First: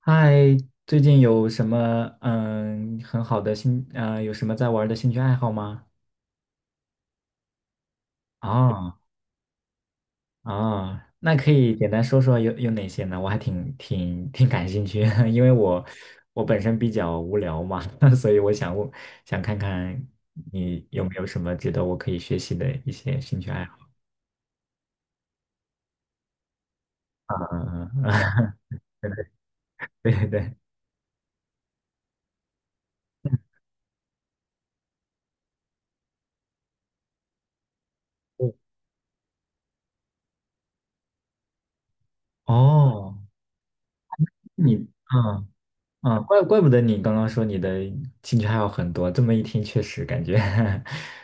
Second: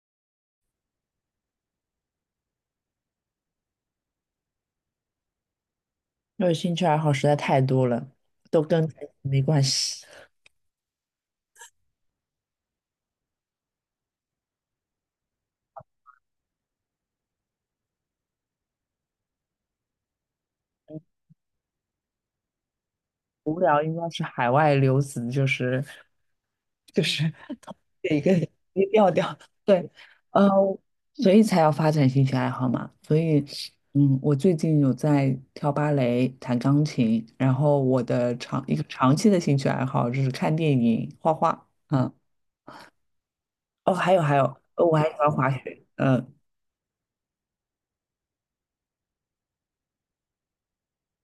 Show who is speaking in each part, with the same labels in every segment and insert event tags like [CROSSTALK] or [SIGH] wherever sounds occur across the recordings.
Speaker 1: 嗨，最近有什么很好的有什么在玩的兴趣爱好吗？
Speaker 2: 因为兴趣爱好实在太多了，都跟感
Speaker 1: 啊
Speaker 2: 情没关系。
Speaker 1: 啊，那可以简单说说有哪些呢？我还挺感兴趣，[LAUGHS] 因为我本身比较无聊嘛，[LAUGHS] 所以我想看看你有没有什么值得我可以学习的一些兴趣
Speaker 2: 无
Speaker 1: 爱好？
Speaker 2: 聊应该是海外留子，就是
Speaker 1: 嗯
Speaker 2: [LAUGHS]
Speaker 1: 嗯
Speaker 2: 一个
Speaker 1: 嗯，
Speaker 2: 一个调调。
Speaker 1: [LAUGHS]
Speaker 2: 对，
Speaker 1: 对对
Speaker 2: 呃，
Speaker 1: 对，
Speaker 2: 所以才要发展兴趣爱好嘛。所以，嗯，我最近有在跳芭蕾、弹钢琴，然后我的长一个长期的兴趣爱好就是看电影、画画。嗯，
Speaker 1: 哦，
Speaker 2: 哦，还有，
Speaker 1: 你
Speaker 2: 我还喜欢
Speaker 1: 嗯。
Speaker 2: 滑雪。
Speaker 1: 啊，
Speaker 2: 嗯
Speaker 1: 怪不得你刚刚说你的兴趣爱好很多，这么一听确实感觉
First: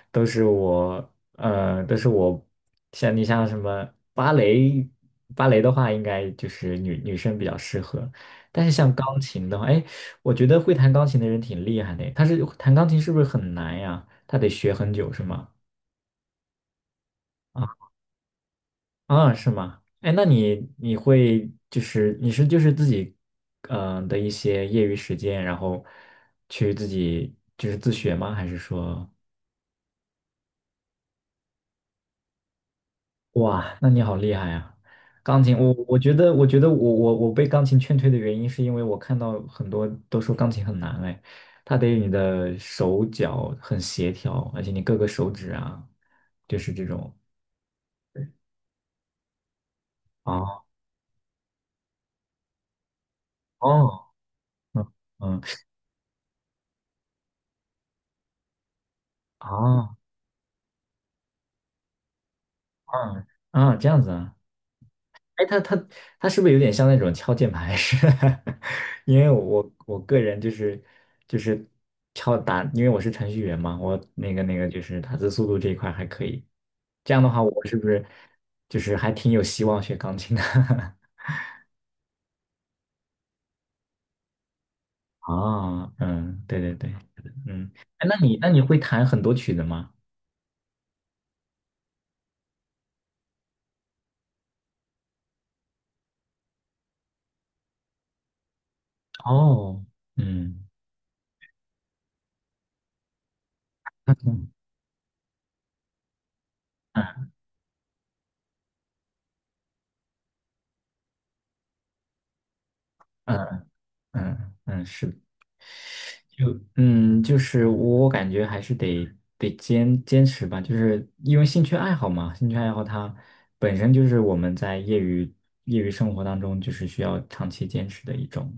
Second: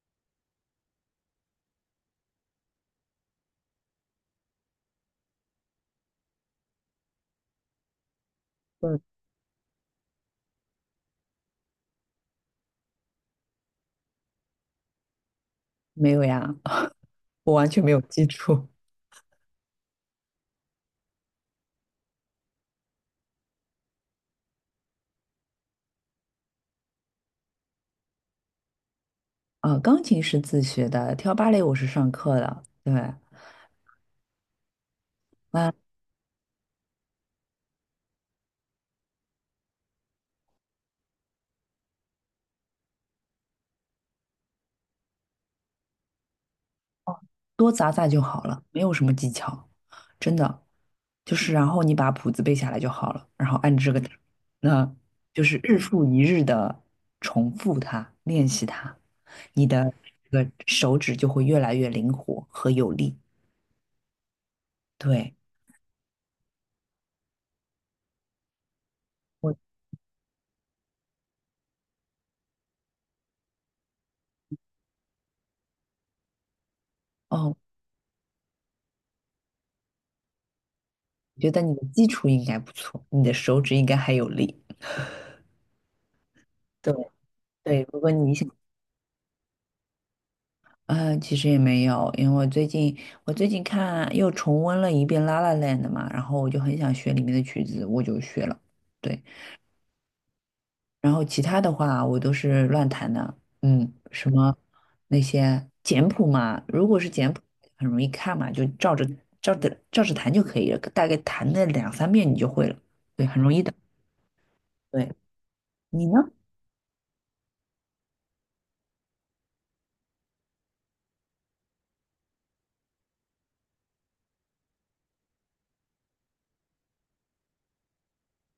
Speaker 1: [LAUGHS] 都是我，像什么芭蕾，芭蕾的话应该就是女生比较适合，但是像
Speaker 2: 嗯，
Speaker 1: 钢琴的话，哎，我觉得会弹钢琴的人挺厉害的，弹钢琴是不是很难呀？他得学很久是吗？
Speaker 2: 没有呀，[LAUGHS] 我完
Speaker 1: 啊？
Speaker 2: 全没有记住。
Speaker 1: 啊，是吗？哎，那你会就是自己的一些业余时间，然后去自己就是自学吗？还是说，
Speaker 2: 啊，钢琴是自学的，跳芭蕾我是上课的，对，
Speaker 1: 哇，那你好厉害啊！钢琴，我
Speaker 2: 那
Speaker 1: 我觉得我觉得我我我被钢琴劝退的原因是因为我看到很多都说钢琴很难，哎，它得你的手脚很协调，而且你各个手指啊，就是这种
Speaker 2: 多砸砸就好了，没有什么技巧，真的，
Speaker 1: 啊
Speaker 2: 就是然后你把谱子背下来就好了，然后按
Speaker 1: 哦
Speaker 2: 这个打
Speaker 1: 嗯
Speaker 2: 那
Speaker 1: 嗯
Speaker 2: 就是日复一日的重复它，练习它，你的
Speaker 1: 啊
Speaker 2: 这个手指就会越来越灵活和有力。
Speaker 1: 嗯这样子啊。
Speaker 2: 对，
Speaker 1: 哎，他是不是有点像那种敲键盘式？[LAUGHS] 因为
Speaker 2: 我
Speaker 1: 我个人就是敲打，因为我是程序员嘛，我那个就是打字速度这一块还可以。这样的话，
Speaker 2: 哦，
Speaker 1: 我是不是就是还挺有希望学钢琴的？[LAUGHS]
Speaker 2: 我觉得你的基础应该不错，你的手指应该还有力。
Speaker 1: 啊，嗯，对对对，
Speaker 2: 对
Speaker 1: 嗯，
Speaker 2: 对，如
Speaker 1: 哎，
Speaker 2: 果
Speaker 1: 那
Speaker 2: 你
Speaker 1: 你那
Speaker 2: 想。
Speaker 1: 你会弹很多曲子吗？
Speaker 2: 嗯，其实也没有，因为我最近看又重温了一遍《La La Land》嘛，然后我就很想学里面的曲子，我就学了。对，
Speaker 1: 哦，嗯
Speaker 2: 然后其他的话我都是乱弹的，嗯，什
Speaker 1: 嗯
Speaker 2: 么那些简谱嘛，如果是简谱很容易看嘛，就照着照着弹就可以了，大概弹个两三遍你就会了。对，很容易。
Speaker 1: 嗯嗯嗯，是
Speaker 2: 对，
Speaker 1: 的。
Speaker 2: 你呢？
Speaker 1: 就就是我感觉还是得坚持吧，就是因为兴趣爱好嘛，兴趣爱好它本身就是我们在业余生活当中就是需要长期坚持的一种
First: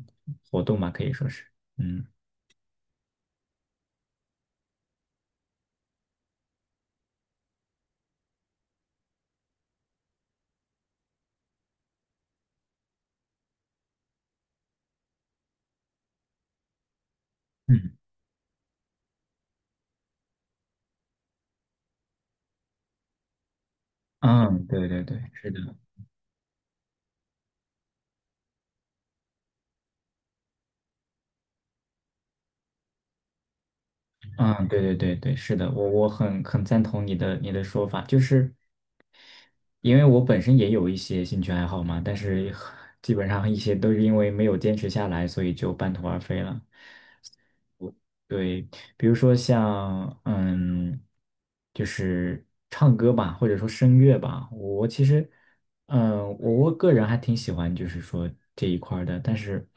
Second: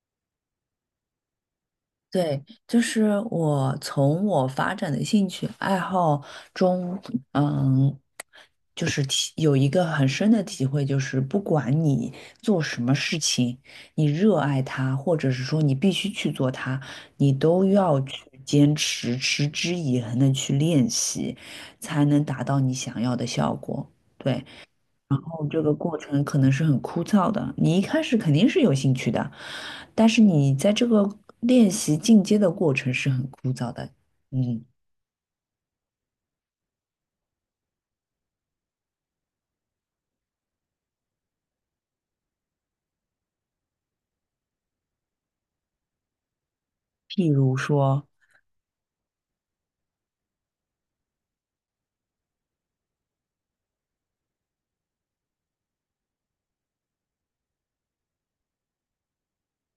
Speaker 1: 活动嘛，可以说是，嗯
Speaker 2: 对，就是我从我发展的兴趣爱好中，嗯，就是有一个很深的体会，就是不管你做什么事情，你热爱它，或者是说你必须去做它，你都
Speaker 1: 嗯，
Speaker 2: 要去坚持、持之以恒的去练习，才能达到你想要的效果。对。
Speaker 1: 嗯，对对对，是的，
Speaker 2: 这个过程可能是很枯燥的，你一开始肯定是有兴趣的，但是你在这个练习进阶的过程是很枯燥的。嗯，
Speaker 1: 嗯，对对对对，是的，我很赞同你的说法，就是因为我本身也有一些兴趣爱好嘛，但是 [LAUGHS] 基本上一些都是因为没有坚持下来，所以就半途而废了。
Speaker 2: 譬如说，
Speaker 1: 对，比如说像就是唱歌吧，或者说声乐吧，我其实我个人还挺喜欢，就是说这一块儿的，但是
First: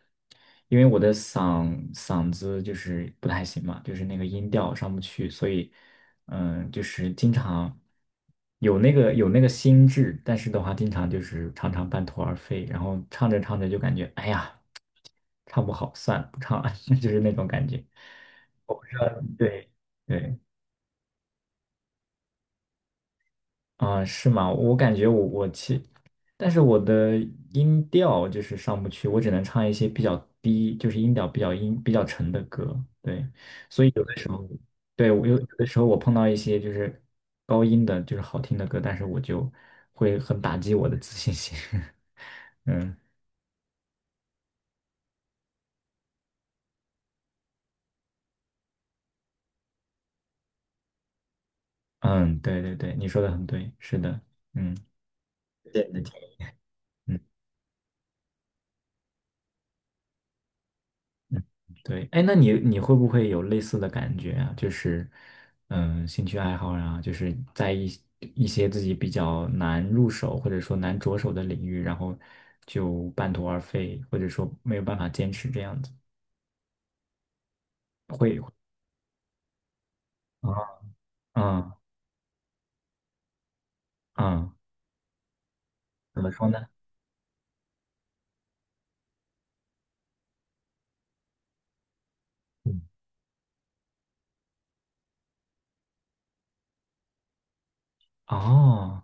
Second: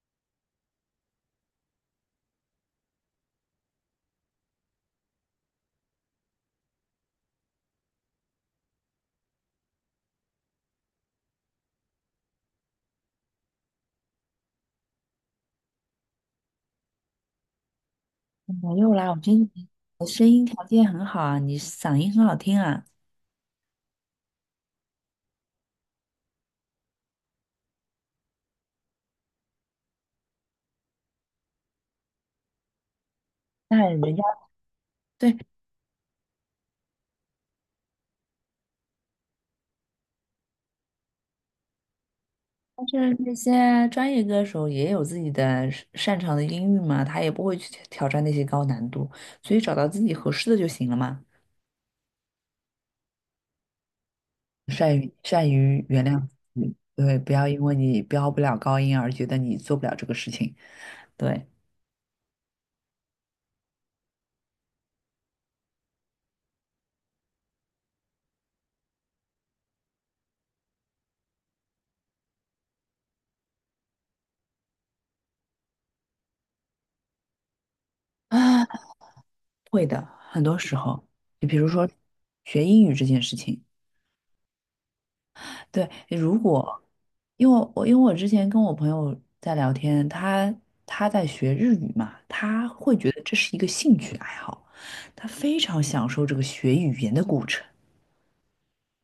Speaker 1: 因为我的嗓子就是不太行嘛，就是那个音调上不去，所以就是经常有那个心智，但是的话，经常就是常常半途而废，然后唱着唱着就感觉哎呀，唱不好，算了，不唱了，[LAUGHS] 就是那种感觉。
Speaker 2: 没有啦，我觉得你
Speaker 1: 对
Speaker 2: 的声
Speaker 1: 对，
Speaker 2: 音条件很好啊，你嗓音很好听啊。
Speaker 1: 啊、是吗？我感觉我我其，但是我的音调就是上不去，我只能唱一些比较低，就是音调比较沉的歌。对，
Speaker 2: 那
Speaker 1: 所以有的
Speaker 2: 人家
Speaker 1: 时候，对，我
Speaker 2: 对，
Speaker 1: 有的时候我碰到一些就是高音的，就是好听的歌，但是我就会很打击我的自信心。[LAUGHS]
Speaker 2: 但
Speaker 1: 嗯
Speaker 2: 是那些专业歌手也有自己的擅擅长的音域嘛，他也不会去挑挑战那些高难度，所以找到自己合适的就行了嘛。
Speaker 1: 嗯，对对对，你说的很对，是的，嗯
Speaker 2: 善于善
Speaker 1: 谢
Speaker 2: 于
Speaker 1: 谢你的
Speaker 2: 原
Speaker 1: 建
Speaker 2: 谅
Speaker 1: 议
Speaker 2: 自己，
Speaker 1: 嗯。
Speaker 2: 对，不要因为你飙不了高音而觉得你做不了这个事情，
Speaker 1: 嗯，
Speaker 2: 对
Speaker 1: 对，哎，那你会不会有类似的感觉啊？就是，兴趣爱好啊，就是在一些自己比较难入手或者说难着手的领域，然后就半途而废，或者说没有办法坚持这样子。
Speaker 2: 啊，会的，很多时
Speaker 1: 啊，
Speaker 2: 候，你比如
Speaker 1: 嗯
Speaker 2: 说学英语这件事情，
Speaker 1: 嗯，
Speaker 2: 对，
Speaker 1: 怎么
Speaker 2: 如
Speaker 1: 说呢？
Speaker 2: 果因为我之前跟我朋友在聊天，他在学日语嘛，他
Speaker 1: 嗯，
Speaker 2: 会觉得这是一个兴趣爱好，他非常享受这个学语言的过程。
Speaker 1: 哦，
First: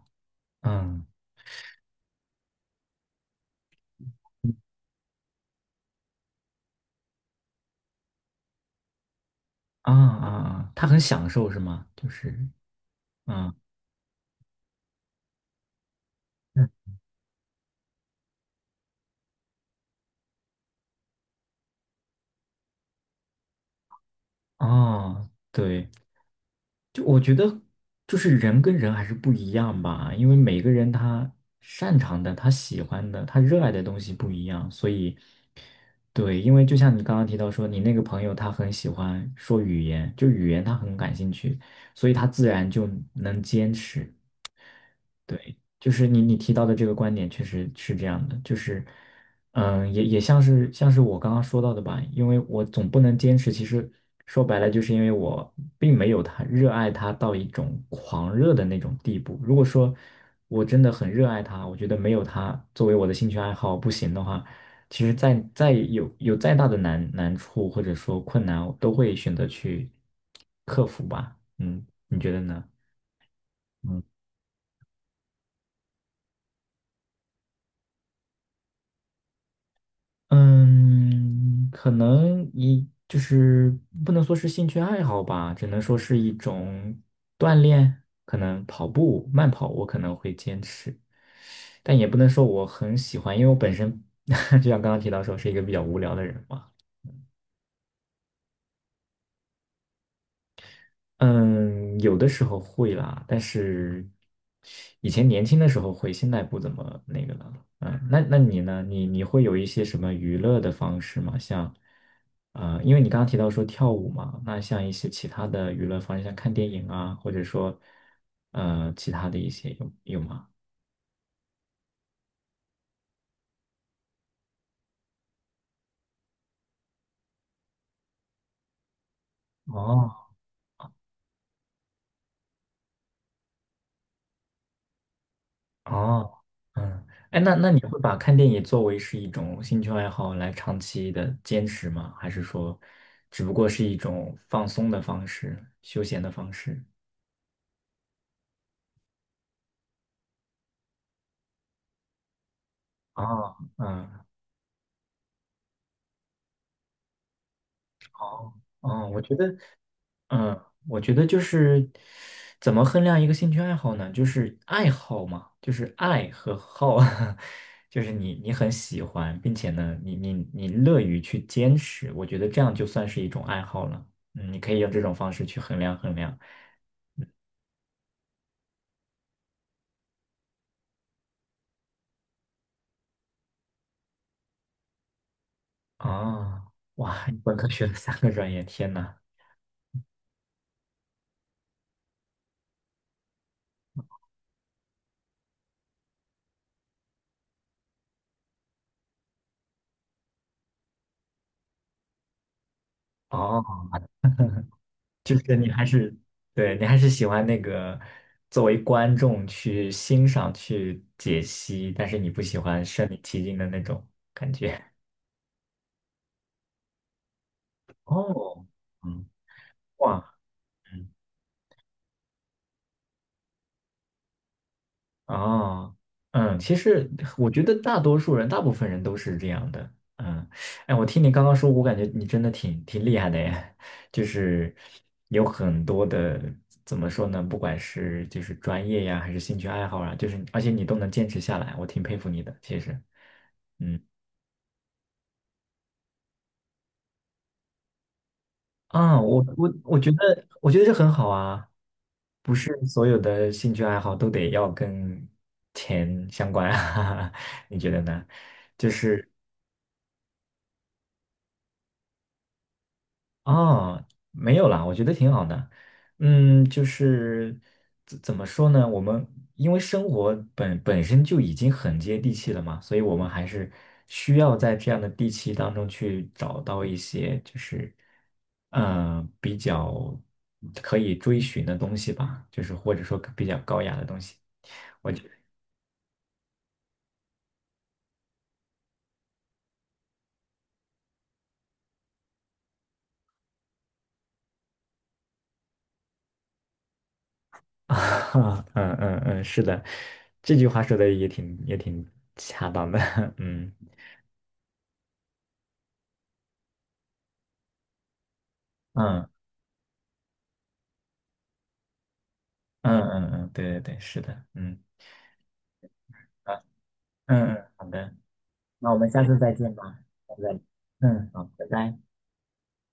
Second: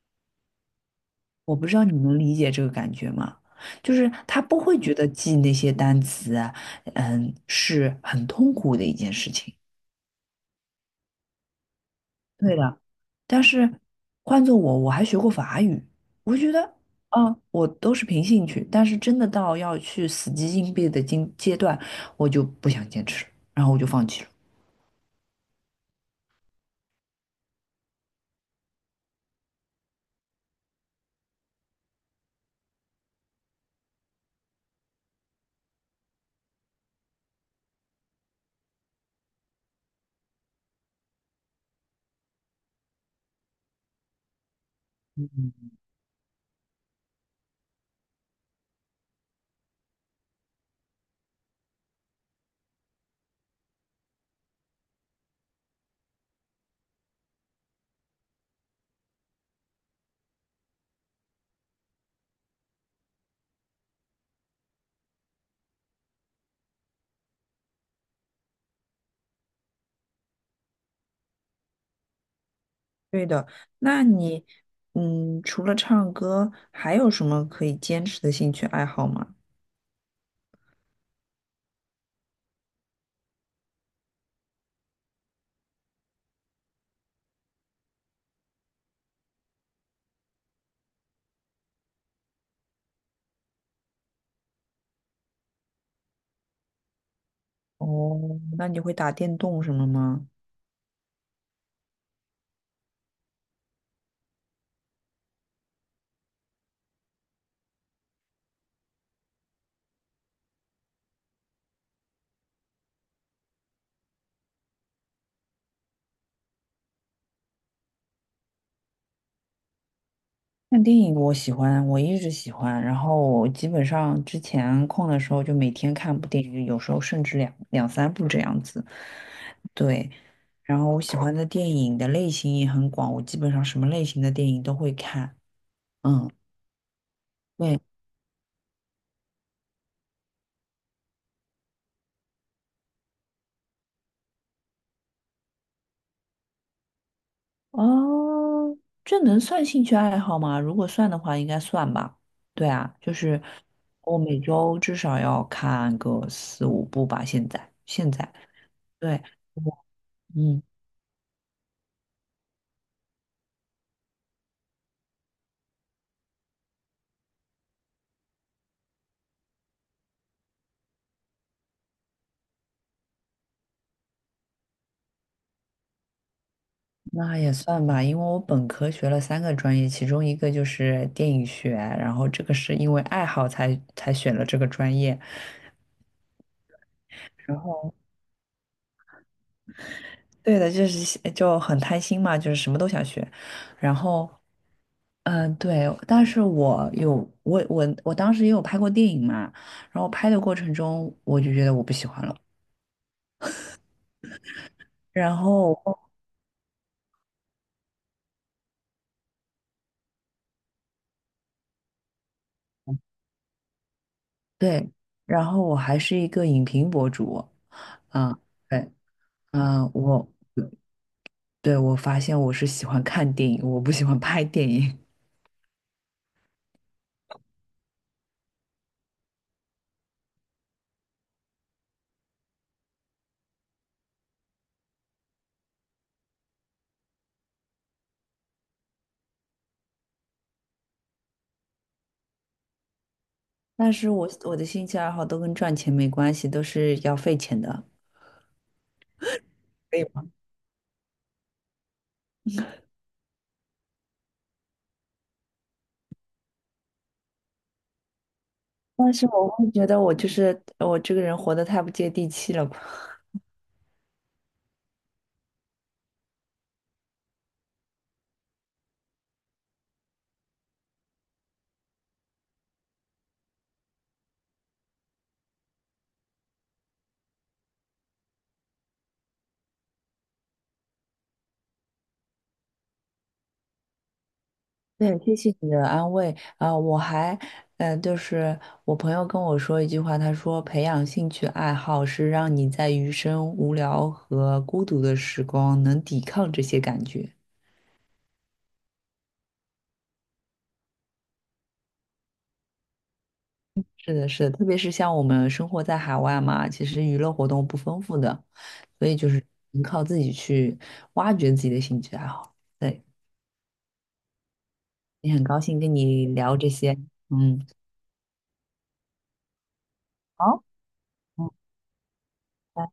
Speaker 1: 嗯
Speaker 2: 我不知道你能理解这个感觉吗？就是他不会觉得记那些单词啊，嗯，是很痛苦的一件事情。
Speaker 1: 啊啊啊，他很享受是吗？就是，
Speaker 2: 对的，但
Speaker 1: 嗯
Speaker 2: 是换做我，我还学过法语，我觉得
Speaker 1: 嗯
Speaker 2: 啊，我都是凭兴趣，但是真的到要去死记硬背的阶段，我就不想坚持了，然后我就放弃了。
Speaker 1: 哦，对。就我觉得，就是人跟人还是不一样吧，因为每个人他擅长的、他喜欢的、他热爱的东西不一样，所以，对，因为就像你刚刚提到说，你那个朋友他很喜欢说语言，就语言他很感兴趣，所以他自然就能坚持。对，就是你提到的这个观点确实是这样的，就是，也像是我刚刚说到的吧，因为我总不能坚持，其实说白了就是因为我并没有他热爱他到一种狂热的那种地步。如果说我真的很热爱他，我觉得没有他作为我的兴趣爱好不行的话，其实再有再大的难处或者说困难，我都会选择去克服吧。嗯，你觉得呢？
Speaker 2: 对的，
Speaker 1: 嗯。
Speaker 2: 那你，嗯，除了唱歌，还有什么可以坚持的兴趣爱好吗？
Speaker 1: 嗯，可能就是不能说是兴趣爱好吧，只能说是一种锻炼。可能跑步、慢跑我可能会坚持，但也不能说我很喜欢，因为我本身 [LAUGHS] 就像刚刚提到说是一个比较无聊的人嘛。
Speaker 2: 哦，那你会打电动什么吗？
Speaker 1: 嗯，有的时候会啦，但是以前年轻的时候会，现在不怎么那个了。嗯，那你呢？你会有一些什么娱乐的方式吗？像，因为你刚刚提到说跳舞嘛，那像一些其他的娱乐方式，像看电影啊，或者说，其他的一些有吗？
Speaker 2: 看电影我喜欢，我一直喜欢。然后我基本上之前空的时候就每天看部电影，有时候甚至两三部这样子。对，
Speaker 1: 哦。
Speaker 2: 然后我喜欢的电影的类型也很广，我基本上什么类型的电影都会看。嗯，
Speaker 1: 哦，嗯，哎，那你
Speaker 2: 对，
Speaker 1: 会把看电影作为是一种兴趣爱好来长期的坚持吗？还是说，只不过是一种放松的方式、休闲的方式？
Speaker 2: 哦，这能算兴趣爱好吗？如果算的话，应该算吧。对啊，就是
Speaker 1: 啊，
Speaker 2: 我
Speaker 1: 嗯，
Speaker 2: 每周至少要看个四五部吧。现在，现在，
Speaker 1: 好，哦，我
Speaker 2: 对，
Speaker 1: 觉得。
Speaker 2: 我嗯。
Speaker 1: 嗯，我觉得就是怎么衡量一个兴趣爱好呢？就是爱好嘛，就是爱和好，[LAUGHS] 就是你很喜欢，并且呢，你乐于去坚持，我觉得这样就算是一种爱好了。你可以用这种方式去衡量衡量。
Speaker 2: 那也算吧，因为我本科学了三个专业，其中一个就是电影学，然后这个是因为爱好才选了这个专业。
Speaker 1: 啊，哇，你本
Speaker 2: 然
Speaker 1: 科学了
Speaker 2: 后，
Speaker 1: 三个专业，天呐！
Speaker 2: 对的，就是就很贪心嘛，就是什么都想学。然后，嗯，对，但是我当时也有拍过电影嘛，然后拍的过程中我就觉得我不喜欢了。
Speaker 1: 哦
Speaker 2: 然
Speaker 1: 就是你
Speaker 2: 后，
Speaker 1: 还是，对，你还是喜欢那个作为观众去欣赏、去解析，但是你不喜欢身临其境的那种感觉。
Speaker 2: 对，然后我还是一个影评博主，嗯，
Speaker 1: 哦，
Speaker 2: 对，
Speaker 1: 嗯，
Speaker 2: 嗯，我。
Speaker 1: 哇。
Speaker 2: 对，我发现我是喜欢看电影，我不喜欢拍电影，
Speaker 1: 哦，嗯，其实我觉得大多数人，大部分人都是这样的。嗯，哎，我听你刚刚说，我感觉你真的挺厉害的耶，[LAUGHS] 就是有很多的，怎么说呢？不管是就是专业呀，还是兴趣爱好啊，就是而且你都能坚持下来，我挺佩服你的。其实，
Speaker 2: [LAUGHS] 但
Speaker 1: 嗯，
Speaker 2: 是我的兴趣爱好都跟赚钱没关系，都是要费钱的。
Speaker 1: 啊，我我
Speaker 2: 可
Speaker 1: 我
Speaker 2: 以
Speaker 1: 觉
Speaker 2: 吗？
Speaker 1: 得我觉得这很好啊，不是所有的兴趣爱好都得要跟钱相关啊，[LAUGHS] 你觉得呢？就
Speaker 2: 但是
Speaker 1: 是。
Speaker 2: 我会觉得我就是我这个人活得太不接地气了吧。
Speaker 1: 哦，没有啦，我觉得挺好的。嗯，就是怎么说呢？我们因为生活本身就已经很接地气了嘛，所以我们还是需要在这样的地气当中去找到一些就是比较可以追寻的东西吧，就是或者说比较高雅的东西。
Speaker 2: [LAUGHS]
Speaker 1: 我
Speaker 2: 对，
Speaker 1: 觉得
Speaker 2: 谢谢你的安慰啊，我还，就是我朋友跟我说一句话，他说培养兴趣爱好是让你在余生无聊和孤独的时光能抵抗这些感觉。
Speaker 1: [LAUGHS] 啊，嗯嗯嗯，是的，这句话说的也挺恰当的，[LAUGHS] 嗯。
Speaker 2: 是的，是的，特别是像我们生活在海外嘛，其实娱乐活动不丰富的，所以
Speaker 1: 嗯
Speaker 2: 就是能靠自己去挖掘自己的兴趣爱好。
Speaker 1: 嗯
Speaker 2: 对，
Speaker 1: 嗯嗯，对对对，是的，嗯
Speaker 2: 也很高兴跟你聊
Speaker 1: 啊，
Speaker 2: 这些，
Speaker 1: 嗯
Speaker 2: 嗯，
Speaker 1: 嗯，好的，那我们下次再见吧，拜拜。
Speaker 2: 好，
Speaker 1: 嗯，好，
Speaker 2: 嗯，
Speaker 1: 拜拜。
Speaker 2: 拜拜。